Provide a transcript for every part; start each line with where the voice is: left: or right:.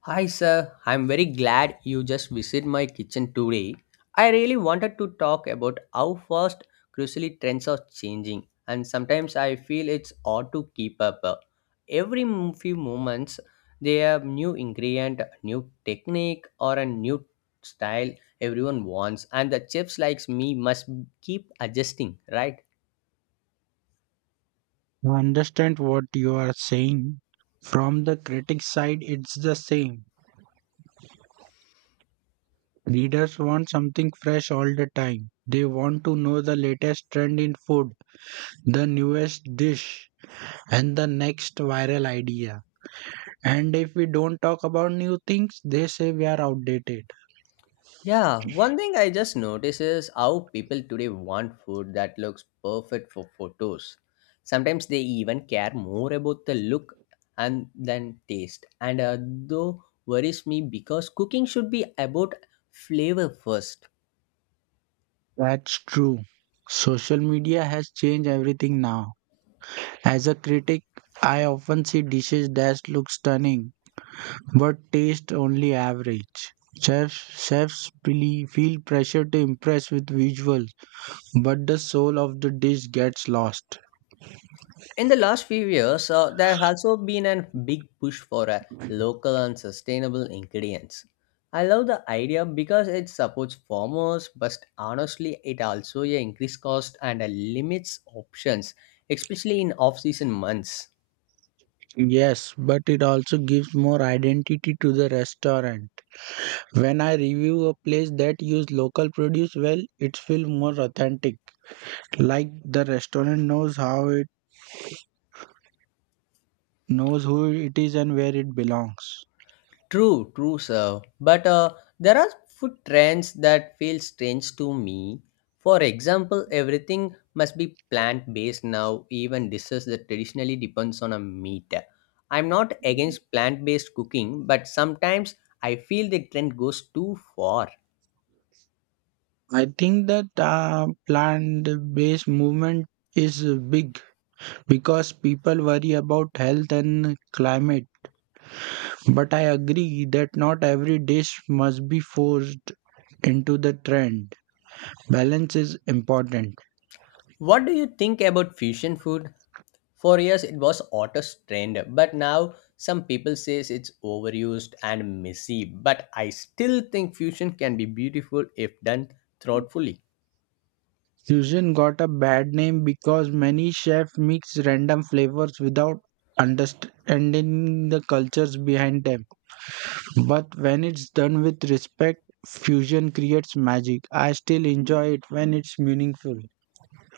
left: Hi, sir. I'm very glad you just visit my kitchen today. I really wanted to talk about how fast crucially trends are changing, and sometimes I feel it's hard to keep up. Few moments, they have new ingredient, new technique, or a new style everyone wants, and the chefs likes me must keep adjusting, right?
right: I understand what you are saying. From the critic's side, it's the same. Readers want something fresh all the time. They want to know the latest trend in food, the newest dish, and the next viral idea. And if we don't talk about new things, they say we are outdated.
left: Yeah, one thing I just noticed is how people today want food that looks perfect for photos. Sometimes they even care more about the look and than taste. And though worries me because cooking should be about flavor first.
right: That's true. Social media has changed everything now. As a critic, I often see dishes that look stunning but taste only average. Chefs, chefs feel pressure to impress with visuals, but the soul of the dish gets lost.
left: In the last few years, there has also been a big push for local and sustainable ingredients. I love the idea because it supports farmers, but honestly, it also, yeah, increases cost and limits options, especially in off-season months.
right: Yes, but it also gives more identity to the restaurant. When I review a place that use local produce well, it feels more authentic. Like the restaurant knows who it is and where it belongs.
left: True, true, sir. But there are food trends that feel strange to me. For example, everything must be plant-based now, even dishes that traditionally depends on a meat. I'm not against plant-based cooking, but sometimes I feel the trend goes too far.
right: I think that plant-based movement is big because people worry about health and climate. But I agree that not every dish must be forced into the trend. Balance is important.
left: What do you think about fusion food? For years, it was Otto's trend, but now some people says it's overused and messy. But I still think fusion can be beautiful if done thoughtfully.
right: Fusion got a bad name because many chefs mix random flavors without understanding the cultures behind them. But when it's done with respect, fusion creates magic. I still enjoy it when it's meaningful.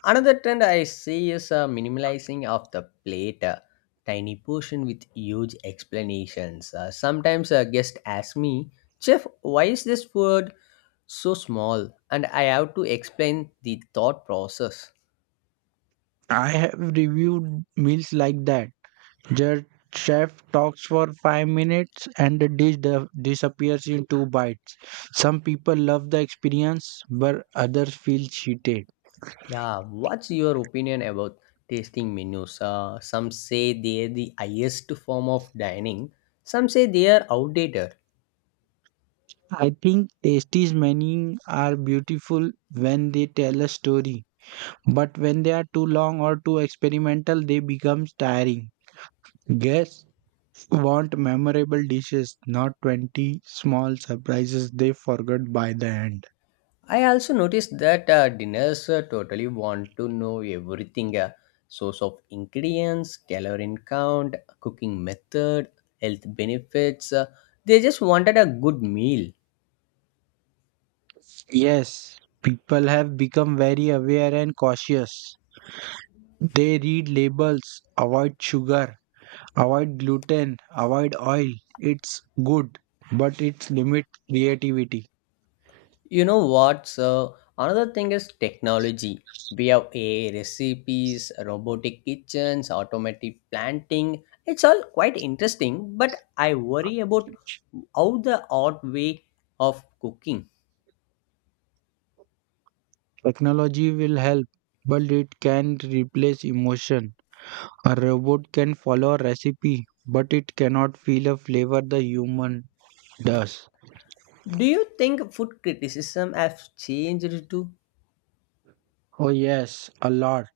left: Another trend I see is minimalizing of the plate, tiny portion with huge explanations. Sometimes a guest asks me, "Chef, why is this word so small?" And I have to explain the thought process.
right: I have reviewed meals like that. The chef talks for 5 minutes and the dish disappears in two bites. Some people love the experience, but others feel cheated.
left: Yeah, what's your opinion about tasting menus? Some say they're the highest form of dining, some say they are outdated.
right: I think tasties menus are beautiful when they tell a story, but when they are too long or too experimental, they become tiring. Guests want memorable dishes, not 20 small surprises they forgot by the end.
left: I also noticed that dinners totally want to know everything, source of ingredients, calorie count, cooking method, health benefits. They just wanted a good meal.
right: Yes, people have become very aware and cautious. They read labels, avoid sugar, avoid gluten, avoid oil. It's good, but it's limit creativity.
left: You know what? So another thing is technology. We have AI recipes, robotic kitchens, automatic planting. It's all quite interesting, but I worry about how the odd way of cooking.
right: Technology will help, but it can replace emotion. A robot can follow a recipe, but it cannot feel a flavor the human does.
left: Do you think food criticism has changed too?
right: Oh yes, a lot.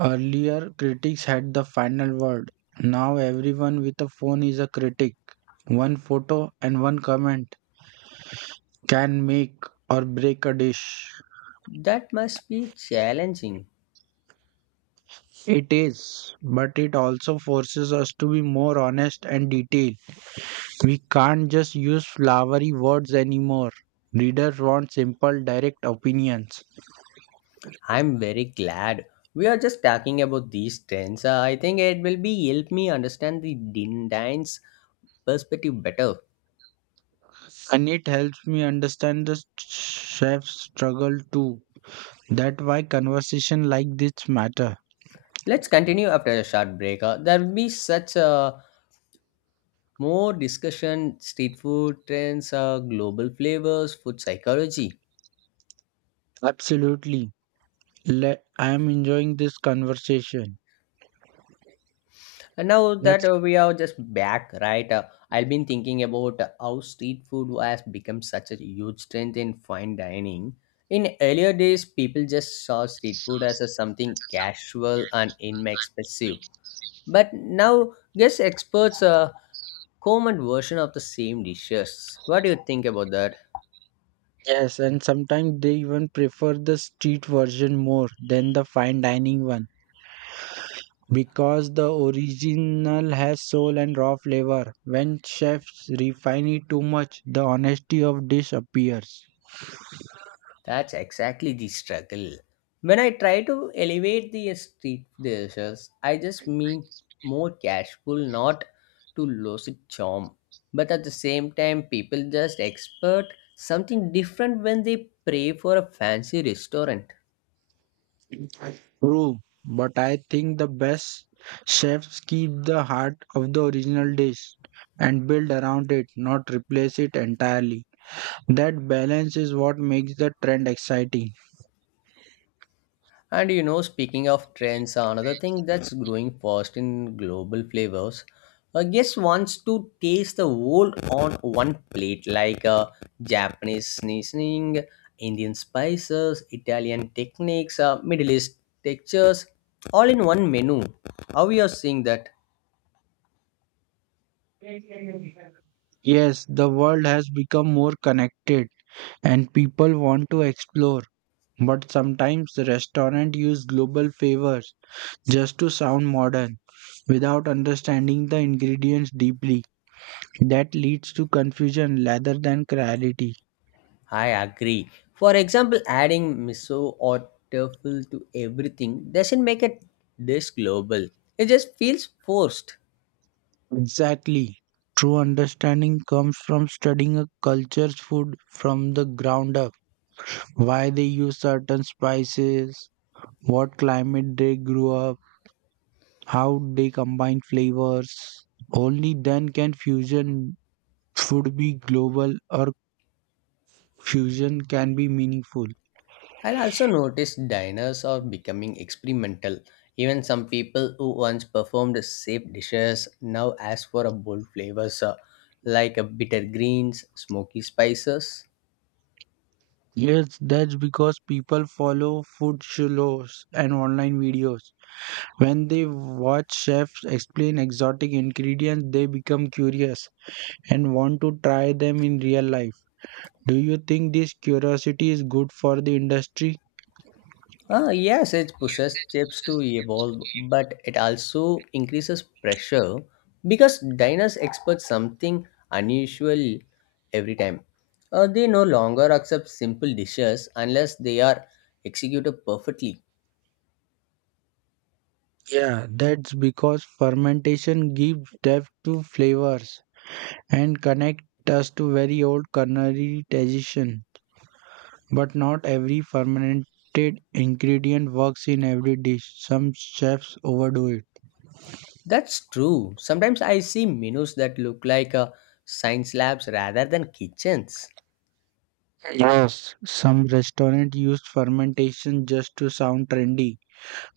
right: Earlier critics had the final word. Now everyone with a phone is a critic. One photo and one comment can make or break a dish.
left: That must be challenging.
right: It is, but it also forces us to be more honest and detailed. We can't just use flowery words anymore. Readers want simple, direct opinions,
left: I'm very glad we are just talking about these trends. I think it will be help me understand the Dine's perspective better.
right: and it helps me understand the chef's struggle too. That's why conversation like this matter.
left: Let's continue after a short break. There will be such a more discussion street food trends, global flavors, food psychology.
right: Absolutely. I am enjoying this conversation.
left: And now that
right: That's
left: we are just back, right? I've been thinking about how street food has become such a huge trend in fine dining. In earlier days, people just saw street food as a something casual and inexpensive. But now, guess experts comment version of the same dishes. What do you think about that?
right: Yes, and sometimes they even prefer the street version more than the fine dining one. Because the original has soul and raw flavor. When chefs refine it too much, the honesty of dish appears.
left: That's exactly the struggle. When I try to elevate the street dishes, I just mean more casual, not to lose its charm. But at the same time, people just expect something different when they pray for a fancy restaurant.
right: True, but I think the best chefs keep the heart of the original dish and build around it, not replace it entirely. That balance is what makes the trend exciting.
left: And you know, speaking of trends, another thing that's growing fast in global flavors. A guest wants to taste the world on one plate, like Japanese seasoning, Indian spices, Italian techniques, Middle East textures, all in one menu. How you are seeing that?
right: Yes, the world has become more connected and people want to explore, but sometimes restaurants use global favors just to sound modern without understanding the ingredients deeply. That leads to confusion rather than clarity.
left: I agree. For example, adding miso or truffle to everything doesn't make a dish global. It just feels forced.
right: Exactly. True understanding comes from studying a culture's food from the ground up. Why they use certain spices, what climate they grew up, how they combine flavors. Only then can fusion food be global or fusion can be meaningful.
left: I also noticed diners are becoming experimental. Even some people who once performed safe dishes now ask for a bold flavors like a bitter greens, smoky spices.
right: Yes, that's because people follow food shows and online videos. When they watch chefs explain exotic ingredients, they become curious and want to try them in real life. Do you think this curiosity is good for the industry?
left: Ah, yes, it pushes chefs to evolve, but it also increases pressure because diners expect something unusual every time. They no longer accept simple dishes unless they are executed perfectly.
right: Yeah, that's because fermentation gives depth to flavors and connect us to very old culinary tradition. But not every fermented ingredient works in every dish. Some chefs overdo it.
left: That's true. Sometimes I see menus that look like science labs rather than kitchens.
right: Yes. Some restaurants use fermentation just to sound trendy,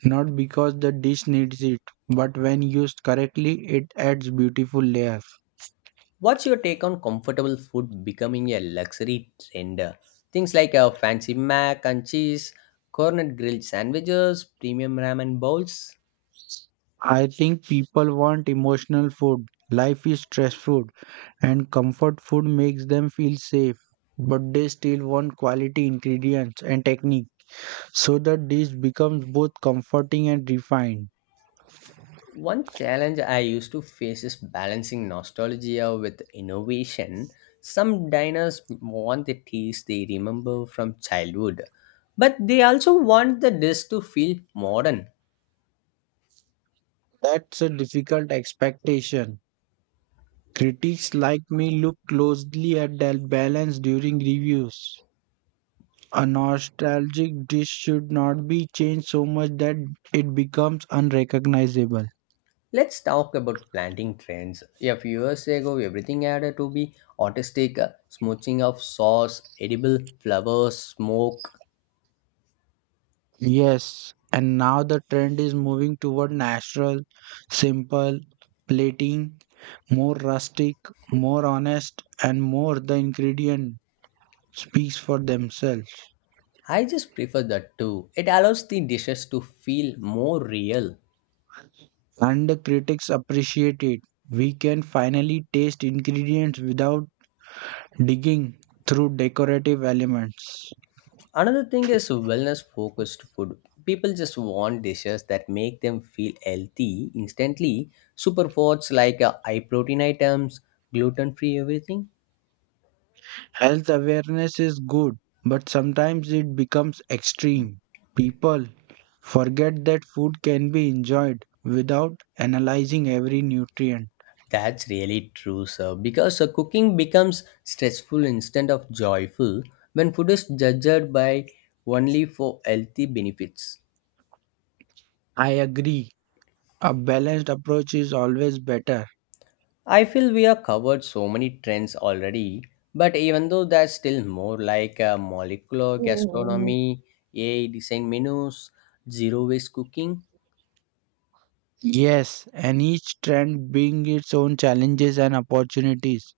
right: not because the dish needs it, but when used correctly, it adds beautiful layers.
left: What's your take on comfortable food becoming a luxury trend? Things like a fancy mac and cheese, cornet grilled sandwiches, premium ramen bowls.
right: I think people want emotional food. Life is stressful, and comfort food makes them feel safe, but they still want quality ingredients and technique, so that this becomes both comforting and refined.
left: One challenge I used to face is balancing nostalgia with innovation. Some diners want the taste they remember from childhood, but they also want the dish to feel modern.
right: That's a difficult expectation. Critics like me look closely at that balance during reviews. A nostalgic dish should not be changed so much that it becomes unrecognizable.
left: Let's talk about planting trends. A few years ago, everything had to be artistic, smooching of sauce, edible flowers, smoke.
right: Yes, and now the trend is moving toward natural, simple plating, more rustic, more honest, and more the ingredient speaks for themselves.
left: I just prefer that too. It allows the dishes to feel more real.
right: And the critics appreciate it. We can finally taste ingredients without digging through decorative elements.
left: Another thing is wellness focused food. People just want dishes that make them feel healthy instantly. Superfoods like high protein items, gluten free everything.
right: Health awareness is good, but sometimes it becomes extreme. People forget that food can be enjoyed without analyzing every nutrient.
left: That's really true, sir. Because cooking becomes stressful instead of joyful when food is judged by only for healthy benefits.
right: I agree. A balanced approach is always better.
left: I feel we have covered so many trends already, but even though there's still more like molecular
right: Mm.
left: gastronomy, AI design menus, zero waste cooking.
right: Yes, and each trend bring its own challenges and opportunities.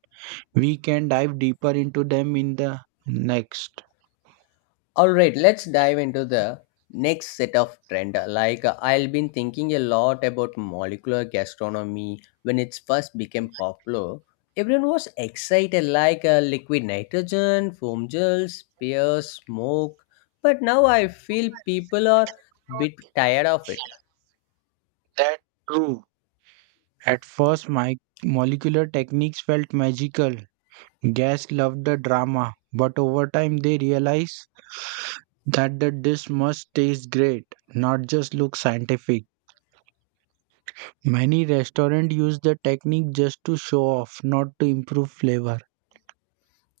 right: We can dive deeper into them in the next.
left: All right, let's dive into the next set of trend. Like I've been thinking a lot about molecular gastronomy when it first became popular. Everyone was excited, like liquid nitrogen, foam gels, pears, smoke. But now I feel people are bit tired of it.
right: That's true. At first, my molecular techniques felt magical. Guests loved the drama, but over time they realized that the dish must taste great, not just look scientific. Many restaurants use the technique just to show off, not to improve flavor.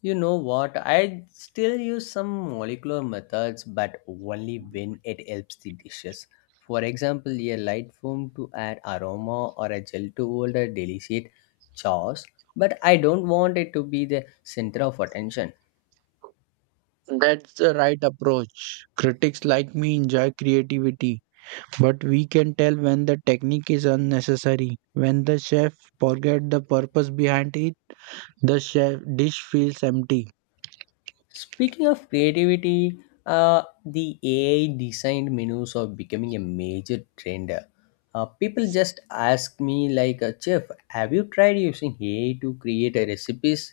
left: You know what? I still use some molecular methods, but only when it helps the dishes. For example, a light foam to add aroma or a gel to hold a delicate sauce, but I don't want it to be the center of attention.
right: That's the right approach. Critics like me enjoy creativity. But we can tell when the technique is unnecessary. When the chef forget the purpose behind it, the chef dish feels empty.
left: Speaking of creativity, the AI designed menus are becoming a major trend. People just ask me like, "Chef, have you tried using AI to create a recipes?"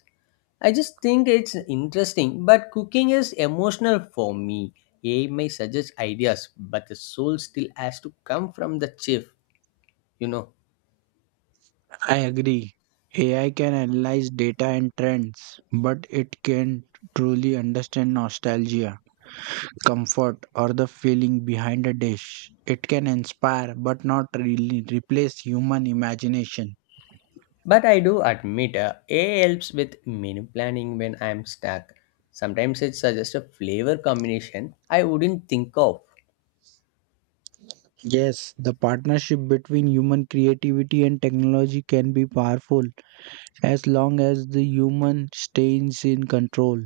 left: I just think it's interesting, but cooking is emotional for me. AI may suggest ideas, but the soul still has to come from the chef, you know.
right: I agree. AI can analyze data and trends, but it can truly understand nostalgia, comfort, or the feeling behind a dish. It can inspire but not really replace human imagination.
left: But I do admit, AI helps with menu planning when I'm stuck. Sometimes it suggests a flavor combination I wouldn't think of.
right: Yes, the partnership between human creativity and technology can be powerful, as long as the human stays in control.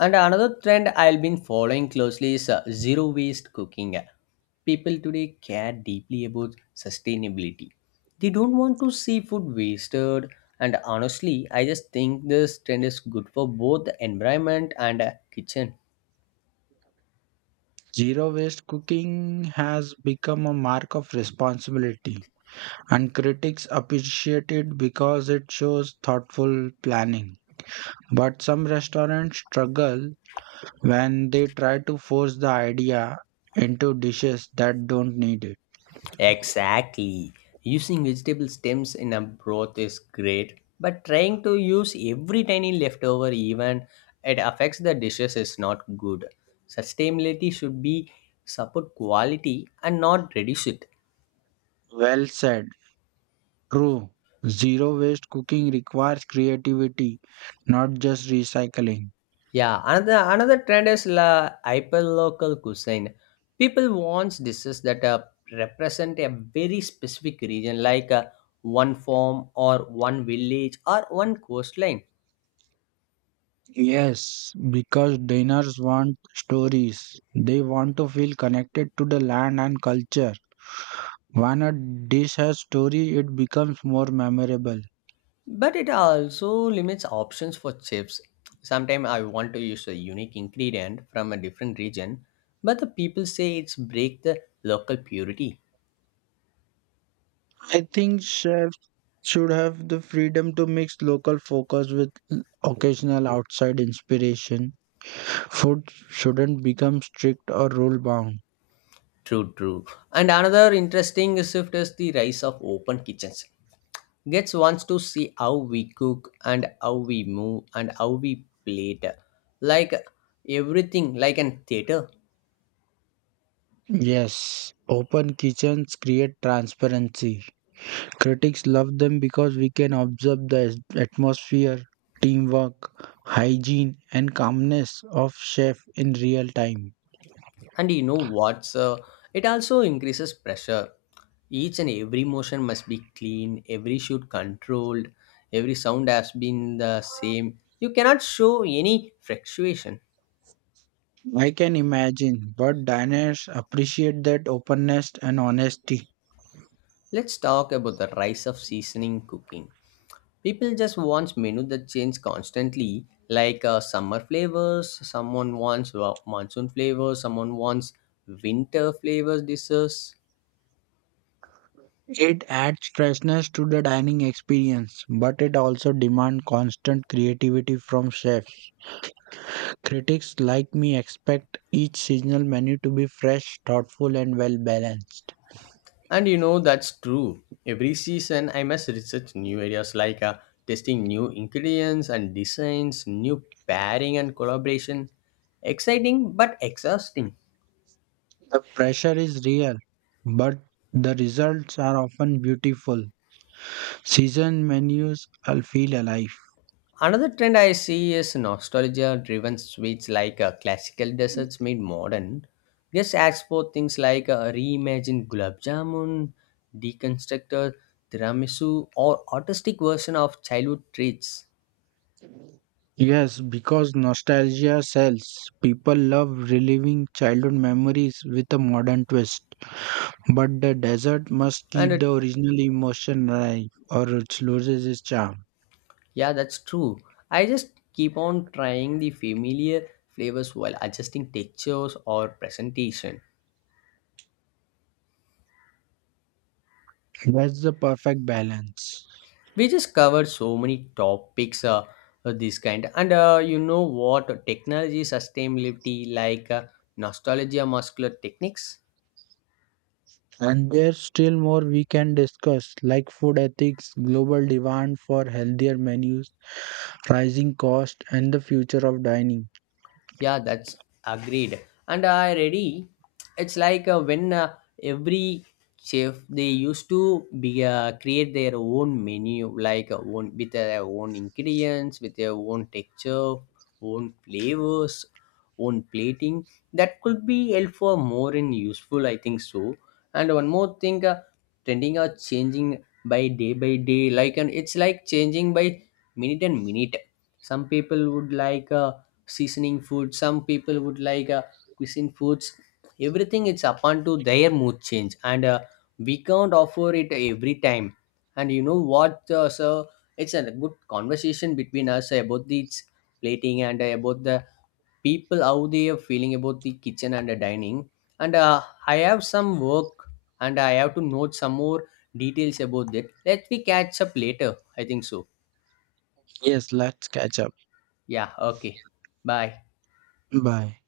left: And another trend I've been following closely is zero waste cooking. People today care deeply about sustainability. They don't want to see food wasted. And honestly, I just think this trend is good for both the environment and kitchen.
right: Zero waste cooking has become a mark of responsibility, and critics appreciate it because it shows thoughtful planning. But some restaurants struggle when they try to force the idea into dishes that don't need it.
left: Exactly. Using vegetable stems in a broth is great, but trying to use every tiny leftover even it affects the dishes is not good. Sustainability should be support quality and not reduce it.
right: Well said. True. Zero waste cooking requires creativity, not just recycling.
left: Yeah, another trend is la hyperlocal cuisine. People want dishes that represent a very specific region like one farm or one village or one coastline.
right: Yes, because diners want stories. They want to feel connected to the land and culture. When a dish has story, it becomes more memorable.
left: But it also limits options for chips. Sometimes I want to use a unique ingredient from a different region, but the people say it's break the local purity.
right: I think chefs should have the freedom to mix local focus with occasional outside inspiration. Food shouldn't become strict or rule bound.
left: True, true. And another interesting shift is the rise of open kitchens. Gets wants to see how we cook and how we move and how we plate. Like everything, like an theater.
right: Yes, open kitchens create transparency. Critics love them because we can observe the atmosphere, teamwork, hygiene, and calmness of chef in real time.
left: And you know what's it also increases pressure. Each and every motion must be clean, every shoot controlled, every sound has been the same. You cannot show any fluctuation.
right: I can imagine, but diners appreciate that openness and honesty.
left: Let's talk about the rise of seasoning cooking. People just want menu that change constantly, like summer flavors, someone wants monsoon flavors, someone wants winter flavors desserts.
right: It adds freshness to the dining experience, but it also demands constant creativity from chefs. Critics like me expect each seasonal menu to be fresh, thoughtful, and well balanced.
left: And you know, that's true. Every season, I must research new areas like testing new ingredients and designs, new pairing and collaboration. Exciting but exhausting.
right: The pressure is real, but the results are often beautiful. Season menus will feel alive.
left: Another trend I see is nostalgia driven sweets like classical desserts made modern. Just export things like reimagined gulab jamun, deconstructed tiramisu, or artistic version of childhood treats.
right: Yes, because nostalgia sells. People love reliving childhood memories with a modern twist. But the desert must keep
left: And
right: the original emotion alive or it loses its charm.
left: yeah, that's true. I just keep on trying the familiar flavors while adjusting textures or presentation.
right: That's the perfect balance.
left: We just covered so many topics of this kind, and you know what? Technology, sustainability, like nostalgia, muscular techniques.
right: And there's still more we can discuss, like food ethics, global demand for healthier menus, rising cost, and the future of dining.
left: Yeah, that's agreed. And I ready. It's like when every chef they used to be create their own menu, like own with their own ingredients, with their own texture, own flavors, own plating. That could be helpful, more and useful, I think so. And one more thing, trending are changing by day by day. Like and it's like changing by minute and minute. Some people would like. Seasoning food, some people would like cuisine foods, everything it's upon to their mood change, and we can't offer it every time. And you know what, so it's a good conversation between us about these plating, and about the people how they are feeling about the kitchen and the dining, and I have some work, and I have to note some more details about that. Let me catch up later, I think so.
right: Yes, let's catch up.
left: Yeah, okay. Bye.
right: Bye.